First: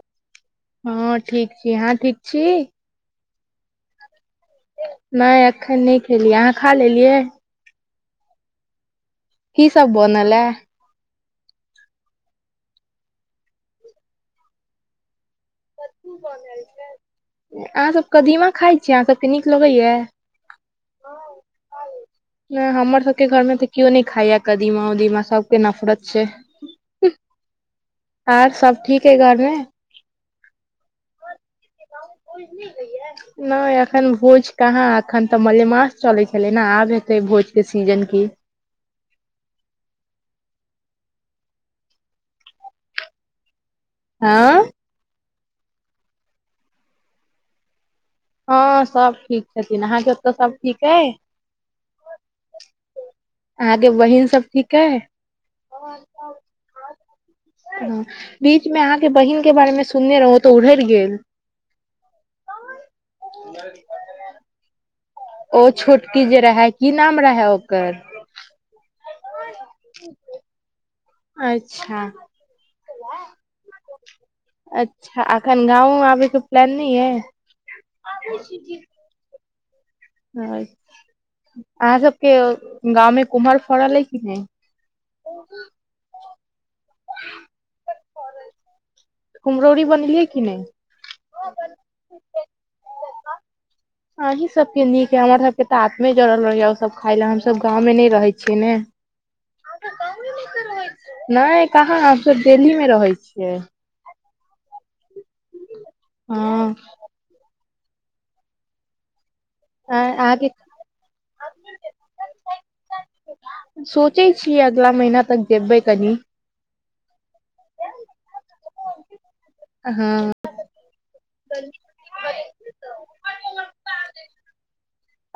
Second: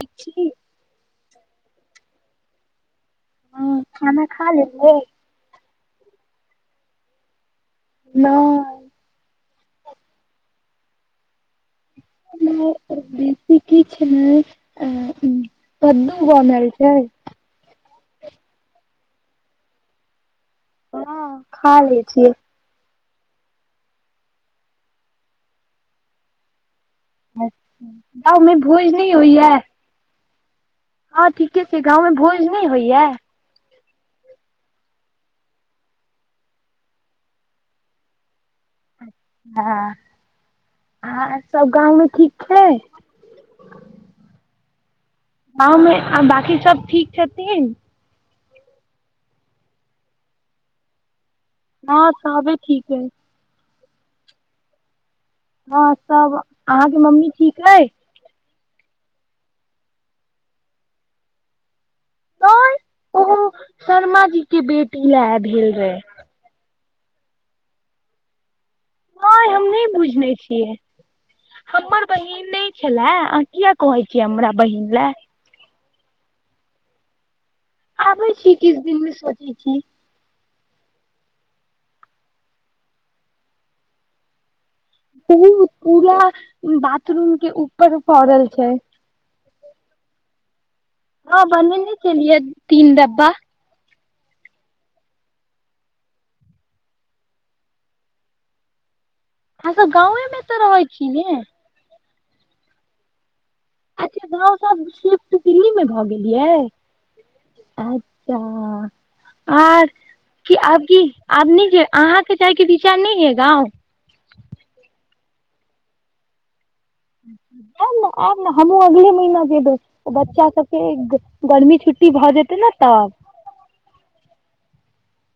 ठीक छी हँ ठीक छी आहाँ ठीक छी हँ खाना खा लेलिए नय अखन नय खेलीये अहाँ खा लेलियै नै की सब बनलयै [inaudible] कद्दु कद्दू बनल छै छैल अहाँ सब कदीमा खाइ छीयै अहाँ सबके नीक लगैया हँ खा ले छियै नय हमर सबके घर में तऽ केओ नय खाए य कदीमा उदीमा सब के नफरत छै [inaudible] गाँव आर मे सब भोज ठीक नइ अइ घरमे होइया हँं ठीके छै गाँव मे भोज नय होइया नय अखन भोज कहाँ अखन तऽ मलेमास चलै छलै ने आब हेतै भोज के सीजन की हँ आ सब गाँव मे ठीक छै [unintelligible] गाँवमे आ बकी सब ठीक छथिन हँ सब ठीक छथिन अहाँके ओतऽ सब ठीक अयछि ह सबे ठीक अछि अहाँके बहिन सब ठीकअछि हँ त अहाँके मम्मी ठीक अछि बीच मे अहाँ के बहिन के बारे मे सुनने। रहि त र उरहैर गेल ओ शर्मा जी के बेटी लए ओ भेल रहे छोटकी जे रहे की नाम रहैय ओकर नहि हमनहि बुझने छियै अच्छा हमर बहिन नहि छले किया कहै छीय हमरा बहिन लै कैल गाव आबी के प्लान नहीं यै अभि। किछी किछ दिन मे सोचै छी अहाँ सबके गाँंव मे कुमहर फड़ल अछिकि नहीं कि नहि ओहि मे पूरा बाथरूम के ऊपर फड़ल छैनह कुमरौरी बनेलियै किी नहि हँ बने छलियै तीन डब्बा [inaudible] अहीं सब के नीक ये हमर सबके तऽ आतमा जड़ल रहैया ओ सब खाय लय हमस गाँव मे नहि रहे छि ने अहाँ सब गांवे मे तऽ रहै छी ने नहि कहाँ हमसभ देल्हीमे रहैतछियै अच्छा रोशन गाँ सब शिफ्ट दिल्ली मे भऽ गेलेनह हँ अच्छा आर अहाँके कि आब अहाँके जायके विचार नहि यहिगाँव पिंक कियै ला गैरय त जेबेकनी आबु ने आब ने हमहुँ अगले महिीना में। हँ जयबै गर्मी छुट्टी भऽ जेतै ने तब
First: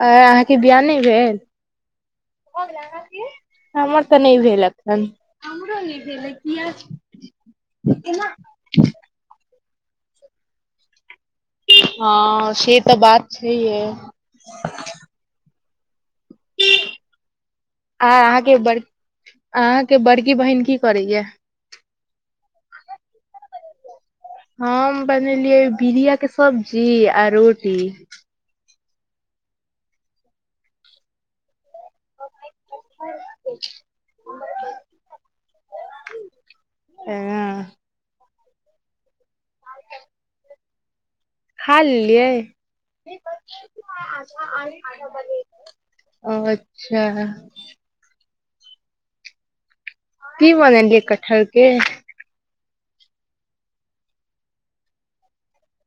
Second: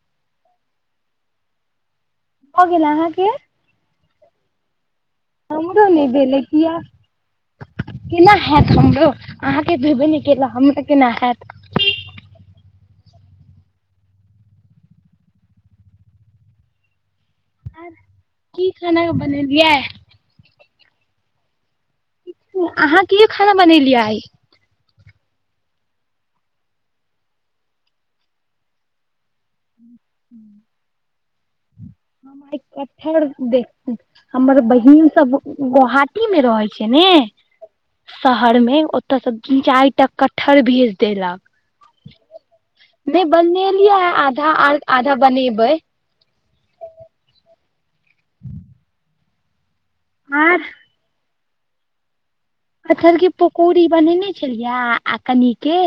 अहाँके बिआह नहि भेल भऽ गेल अहाँके हमर तऽ नहि भेल एखनहमरो हमरो नहीं नहि भेल यहि भेलै किया बियाह केना हैत हमरो अहाँके भेबे नहि केल हमरा केनाहेत हँ से तऽ बात छैय आर आ अहाँके की ब खाना बनेलियै अहाँके बड़की बहिन की किकरए अहाँ की खाना बनेलियै आई हम बनेलियै बीड़िया के सब्जी आ रोटी हूँ हमर बहिन सब गोहाटी मे रहै छै छैने ने हँ शहर मे ओतय शतीन चारि टा कटहर भेज देलक खा नहि बनेलियै लियैआधा आधा आर आई आधा बनेबै बनेलिये ओ अच्छै की आर बनेलियै कटहर के कठल के पकौड़ी बनेने छलियै आ कनिके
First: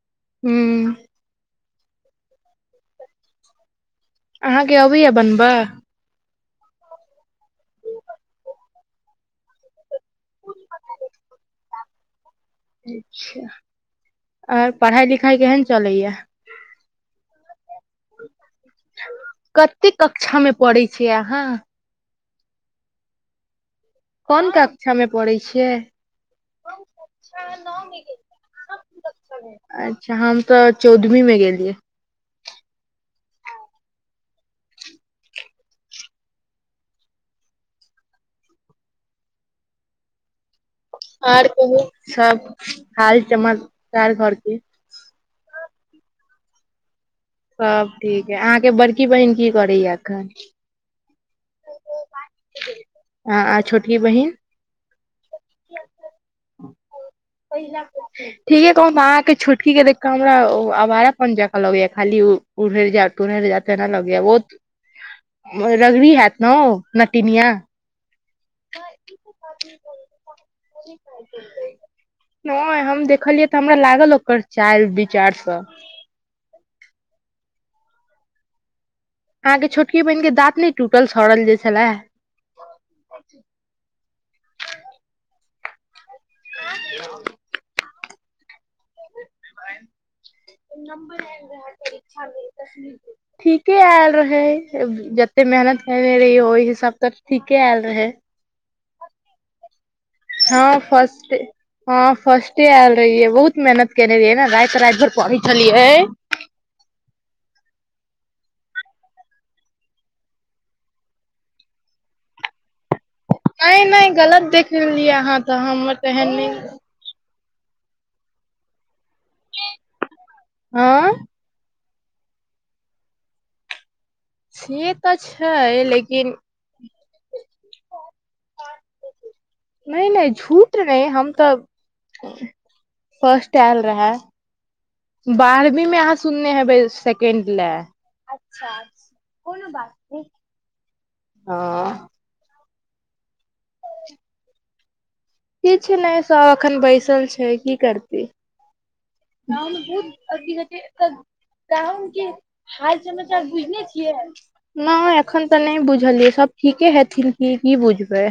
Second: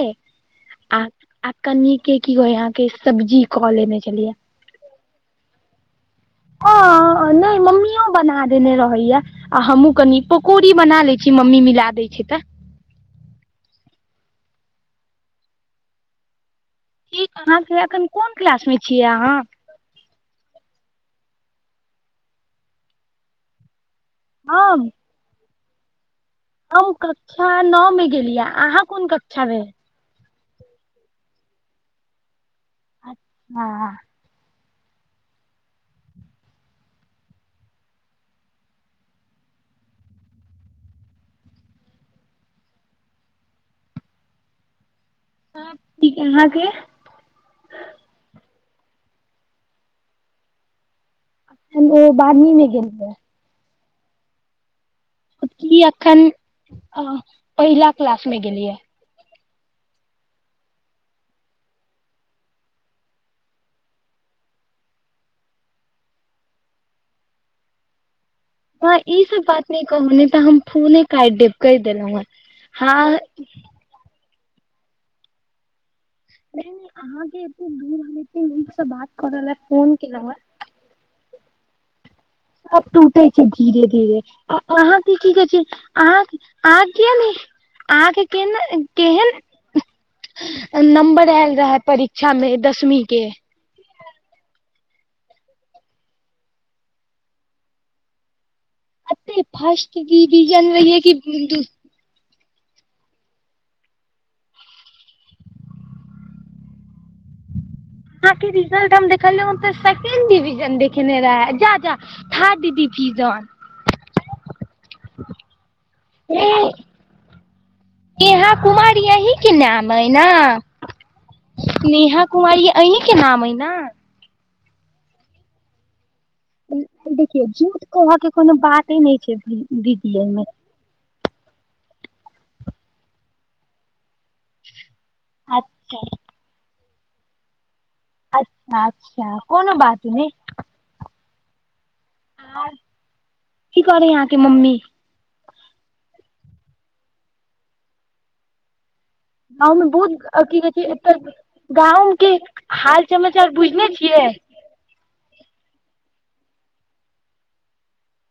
हू आ कनि के सब्जी क लेने छलिये अहाँके अबैय बनबऽ ह नहि मम्मीो बना देने रहतयै आ हमहूँ कनि पकौड़ी बना लै छी मम्मी मिला दै छै तऽ अच्छा [inaudible] आ पढ़ाई लिखाई केहन चलैया ठीक अहाँक कहाँ अखन कोन क्लास में छियै अहाँ कते कक्षा में पढ़ै छिय अहाँ कोन हम कक्षा मे पढ़ै छियै हम कक्षा नो में गेलियै अहाँ कोन कक्षा में अच्छा हम तऽ चौदवीं में गेलियै हँऽ आर कहू सब हाल चमककार घर के सब ठीक यऽ अहाँ केँ सब ठीक है अहाँकेँ बड़की बहिन की करैया एखन अखन ओ बारहवीं में गेल यऽ हँऽ आ छोटी की बहिन छोटकी एखन [inaudible] क्लासमे [unintelligible] ठीके गेलियै कह न अहाँ केँ छोटकी केँ देख ओ हमरा अवारा पन जका लगैया खाली उ उरहैर जा तुरहैर जा तैना लगैया ओ रगड़ी हैत नऽ नटिनिया हमरा ई सब बात नै कहू नै तऽ हम फोने काटि देब [unintelligible] कहि देलहुँ हेँ नै हम हँ देखलियै तऽ हमरा लागल ओ कर चाइल विचार स नै नै अहाँकेँ एते दूर हम एते नीक स बात करऽ लए अहाँकेँ फोन छोटकि बहिन केलहुँ हेँ केँ दाँत नै टूटल सड़ल जे छलै अब टूटे छै धीरे धीरे आ अहाँकेँ की कहै छै अहाँ आ किया नै आहाँ केँ केन केहन नम्बर ऐल रहा परीक्षा मे दसवीं केँ ठीके ऐल रहे जते मेहनत केने रहिय ओइ हिसाब तऽ ठीकेँ ऐल रहे एते फर्स्ट डविजन हँ रहियै कि फर्स्ट हँ फर्स्टे ऐल रहियै बहुत मेहनत केने रहियै न राइत राइत भर पढ़ै छलियै अहाँ केँ रिजल्ट हम देखल हुँ तऽ सेकेंड डिविजन देखेने रहे है जा जा थर्ड डिविजन नै नै गलत देखियै अहाँ तऽ हमर त एहन नै नेहा कुमारी अही केँ नाम हय न हँ [inaudible] नेहा कुमारी अहीं केँ नाम हय न से तऽ छै लेकिन। देखियौ जूठ कहय कऽ कोनो बाते नै छै नहि दीदी ऐमें [unintelligible] फर्स्ट ऐल रहेै [inaudible] बारहवीं में अच्छा अहाँ सुनने है सेकेंड लै अच्छा अच्छा कोनो बात नै हऽ [unintelligible] की करे यऽ अहाँकेँ मम्मी। किछ नै सब एखन बैसल छै की करती। [unintelligible] गाँवमे बहुत की कहै छै एतऽ गाँव के हाल समाचार बुझने छियै नै एखन तऽ नै बुझलियै सभ ठीके हेथिन की की बुझबै।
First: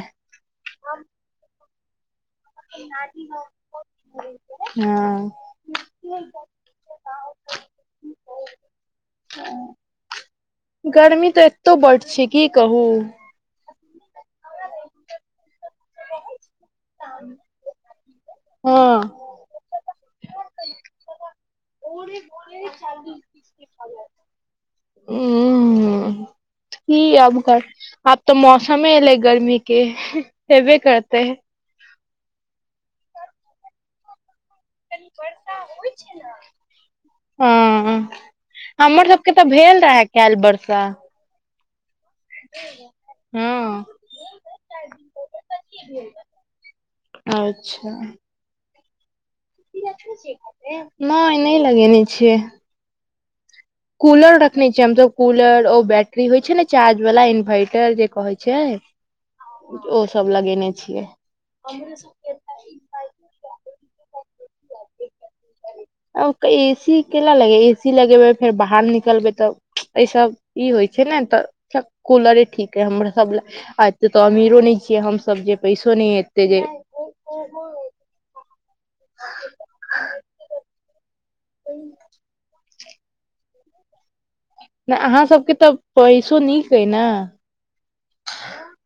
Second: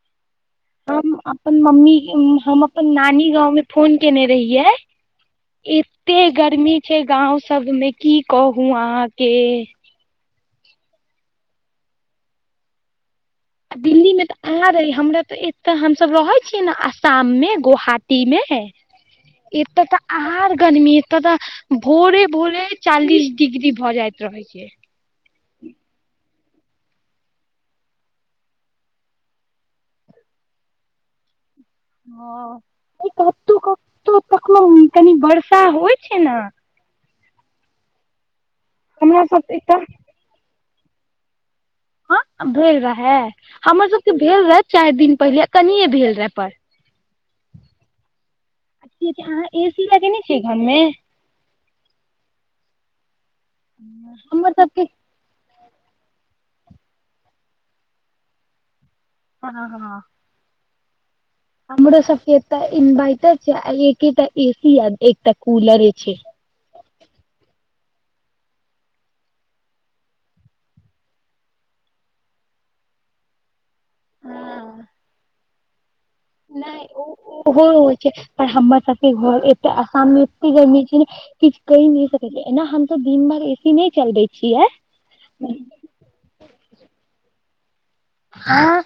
हम अपन मम्मी केँ हम अपन नानी गाँव में फोन केने रहियै हँ [inaudible] एते गर्मी। छै गाँव सब में की कहू अहाँकेँ। गर्मी तऽ एतो बड छै की कहू। आ दिल्ली मे तऽ आँहा रही हमरा ते एते हमसब रहे छीयै ने आसाम में गोहाटी में हँ ऐत तऽ आर गर्मी ऐत तऽ भोरे भोरे चालीस डिग्री भऽ जायत रहै छीय उंम्म की आइब क आब तऽ मौसमे ऐले गर्मी के हैबे करते हँ ऐ कतो कतो कखनो कनी वर्षा होइ छै न [unintelligible] हमर हमरा सबके तऽ सब एतऽ भेल रहे केल वर्षा [inaudible] भेल रहैए हाँ हमर सबके भेल रहए चाइर दिन पहिले कनियए भेल रहए पर अच्छा [unintelligible] अहाँ ए सी लगेने छियै घरमे नय नइ लगेने छियै कूलर हमर रखने छी सबके हम त कूलर ओ बैटरी होइ छै ने चार्ज बाला इन्वर्टर जे कहै छै हँ हँ ओ सब लगेने छियै हमरो सबके एटा इन्वर्टर छै आ एकेटा ए सी आ एकटा कूलरे छै ए सी केला लगेबै ए सी लगेबै फेर बाहर निकलबै तऽ एइ सब ई होइ छै ने तऽ कूलरे ठीक है हमर सब ल से तऽ अमीरो नय छियै हमसब जे पैसो नै एत नय ओ ओहो होइ छै पर हमर सब घर ऐत आसाममे ऐते गमी छै न किछ कहिने सकै छी एना हम सब दिन भेर एसी नय चलबे छी नय अहाँ सभके तऽ पैसो नीक अइ न अह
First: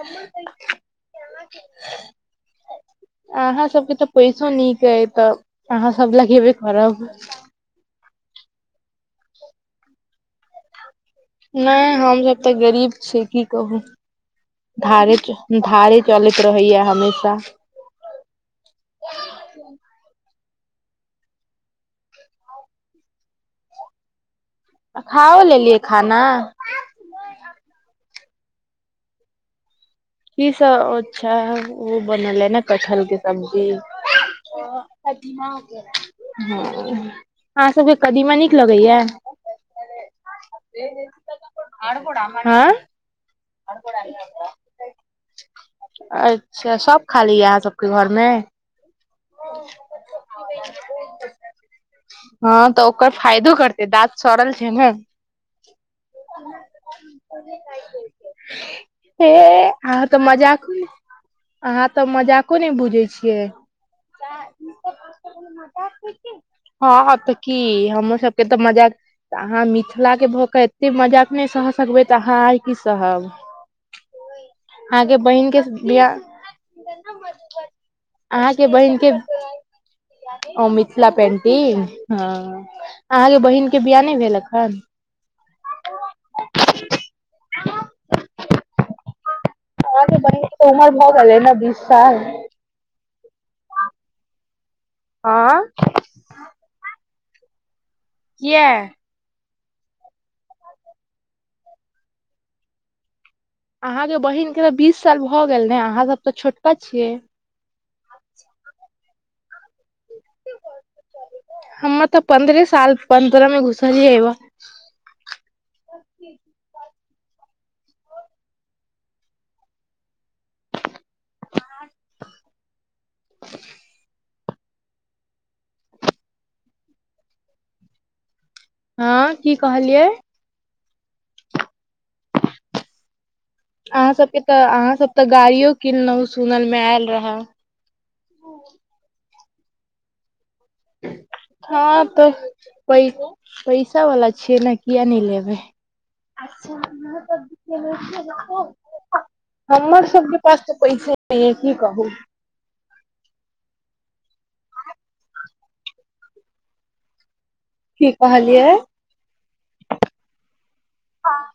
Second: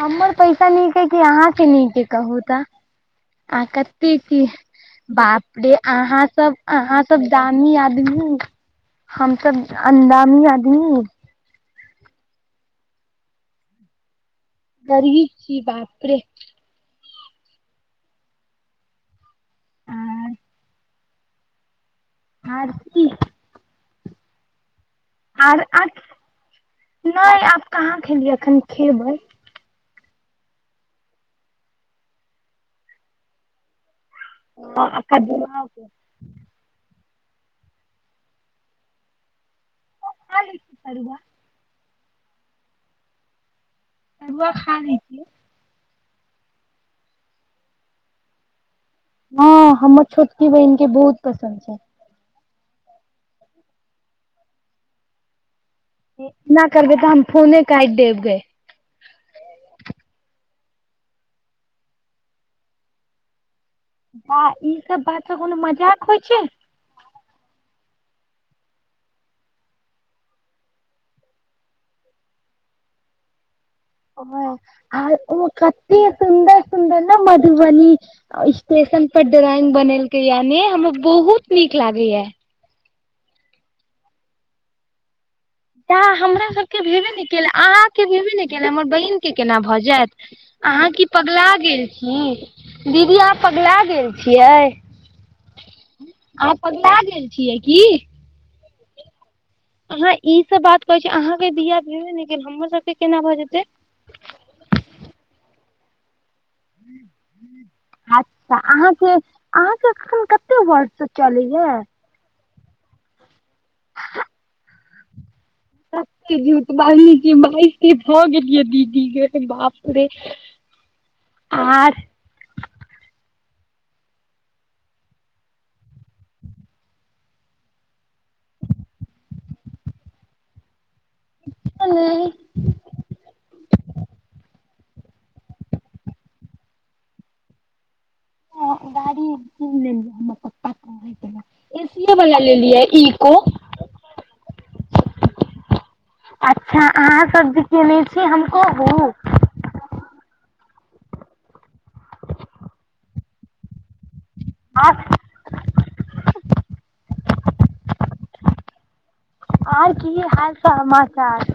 हमर पैसा नीक अइ कि अहाँके नीक अइ कहू तऽ आ अहाँ सबके तऽ कते ची पैसो नीक अइ तऽ बाप रे अहाँ लगेबे सब अहाँ करब सब दा नी आदमी हमसब अन्दामी आदमी नय हमसभ तऽ गरीब छी की कहू धारे गरीब छी धारे बाप रे चलैत रहैया हमेशा आर आर की खाओ लेलियै खाना नय आब कहाँ खेलियै अखन खेबै की सब अच्छा ओ बनलेए न कठहल के सब्जी [inaudible] तरुआ हाँ सबके कदीमा नीक लगैया [inaudible] तरुआ खानी की अच्छा सब खा लेए अहाँ सबके घरमे हँ हमर छोटकी बहिनक के बहुत पसन्द छै हँ तऽ ओकर फायदो करतै दाँत सड़ल छै ने इना करबे तऽ हम फोने काइट देब गे ऐ आ तऽ मजाको म अहाँ तऽ मजाको ने बुझै छियै बा ई सब बात स कोनो मजाक होइ छै हँ तऽ की हमर सबके तऽ मजाक तऽ अहाँ मिथिलाके भऽ कऽ एतेक मजाक नइ सह सकबै तऽ अहाँ आ की सहब ओ आ अहाँके ओ बहिन के कतेक बियाह सुन्दर सुन्दर न मधुबनी। अहाँके बहिन स्टेशन के पर ड्रॉइंग बनेलकै यानि ओ हमर मिथिला बहुत नीक पेंटिंग लागै या। हँ अहाँके बहिनक के बियाह नैह भेलक एखन। त हमरा सबके भेबे नै केलै अहाँके भेबे नै केएल हमर बहिन। के केना भऽ जेएत अहाँके बहिन के तऽ अहाँ उमर की भऽ गेलै पगला ने बीस गेल साल छी। दीदी अहाँ पगलाा गेल छियै। आँ। अहाँ पकला गेल छियै की। किए। अहाँ ई सब बात कहै छी अहाँके बियाह भेबे नै गेल हमर सबके केना भए जेतै। अहाँ के बहिन के तऽ बीस साल भगेल ने अहाँ सब तऽ छोटका छियै। अच्छा अहाँके अहाँके एखन कते वर्ष चलैया। पन्दरे साल पन्दरमे घुषर ह जइब। स झूठ बाजै छीयै बाइस के भऽ गेलियै दीदीे बाप रे। आर। [inaudible] हँ की कहलियै। [inaudible] अहाँ सबके तऽ अहाँ सब तऽ गाड़ियो किनलहुँ सुनल मे आयल रहे आ गाड़ी कीन लेलकीन हन हँ तऽ लेलियै पै इको पैसा वला छियै ने किया नै लेबै। अच्छा अहाँ सब जे केने छी हम कहु हमर सबके पास तऽ पैसे नैयै की कहू। अँ [unintelligible] की कहलियै। आओर की हाल समाचार।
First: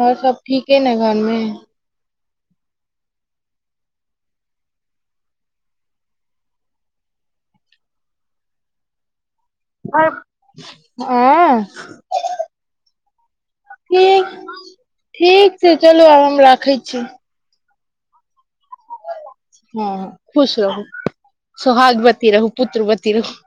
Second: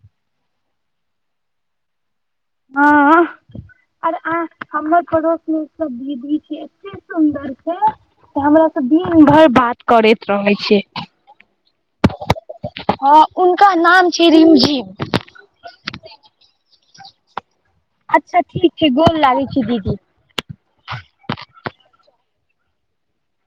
आओर सब ठीके ने घरमे। हँ आर हमर पड़ोस मे [unintelligible] दीदी छै ते सुन्दर छै से हमरा सब दिन भैर बात। करैत रहै छै। हँ हँ उनका नाम छीयै ठीक रिमझिम ठीक छै चलू आब हम राखै छी। अच्छा ठीक छै गोल लागै। छी हँ दीदी खुश रहु सोहाग बती रहु पुत्र बती रहु।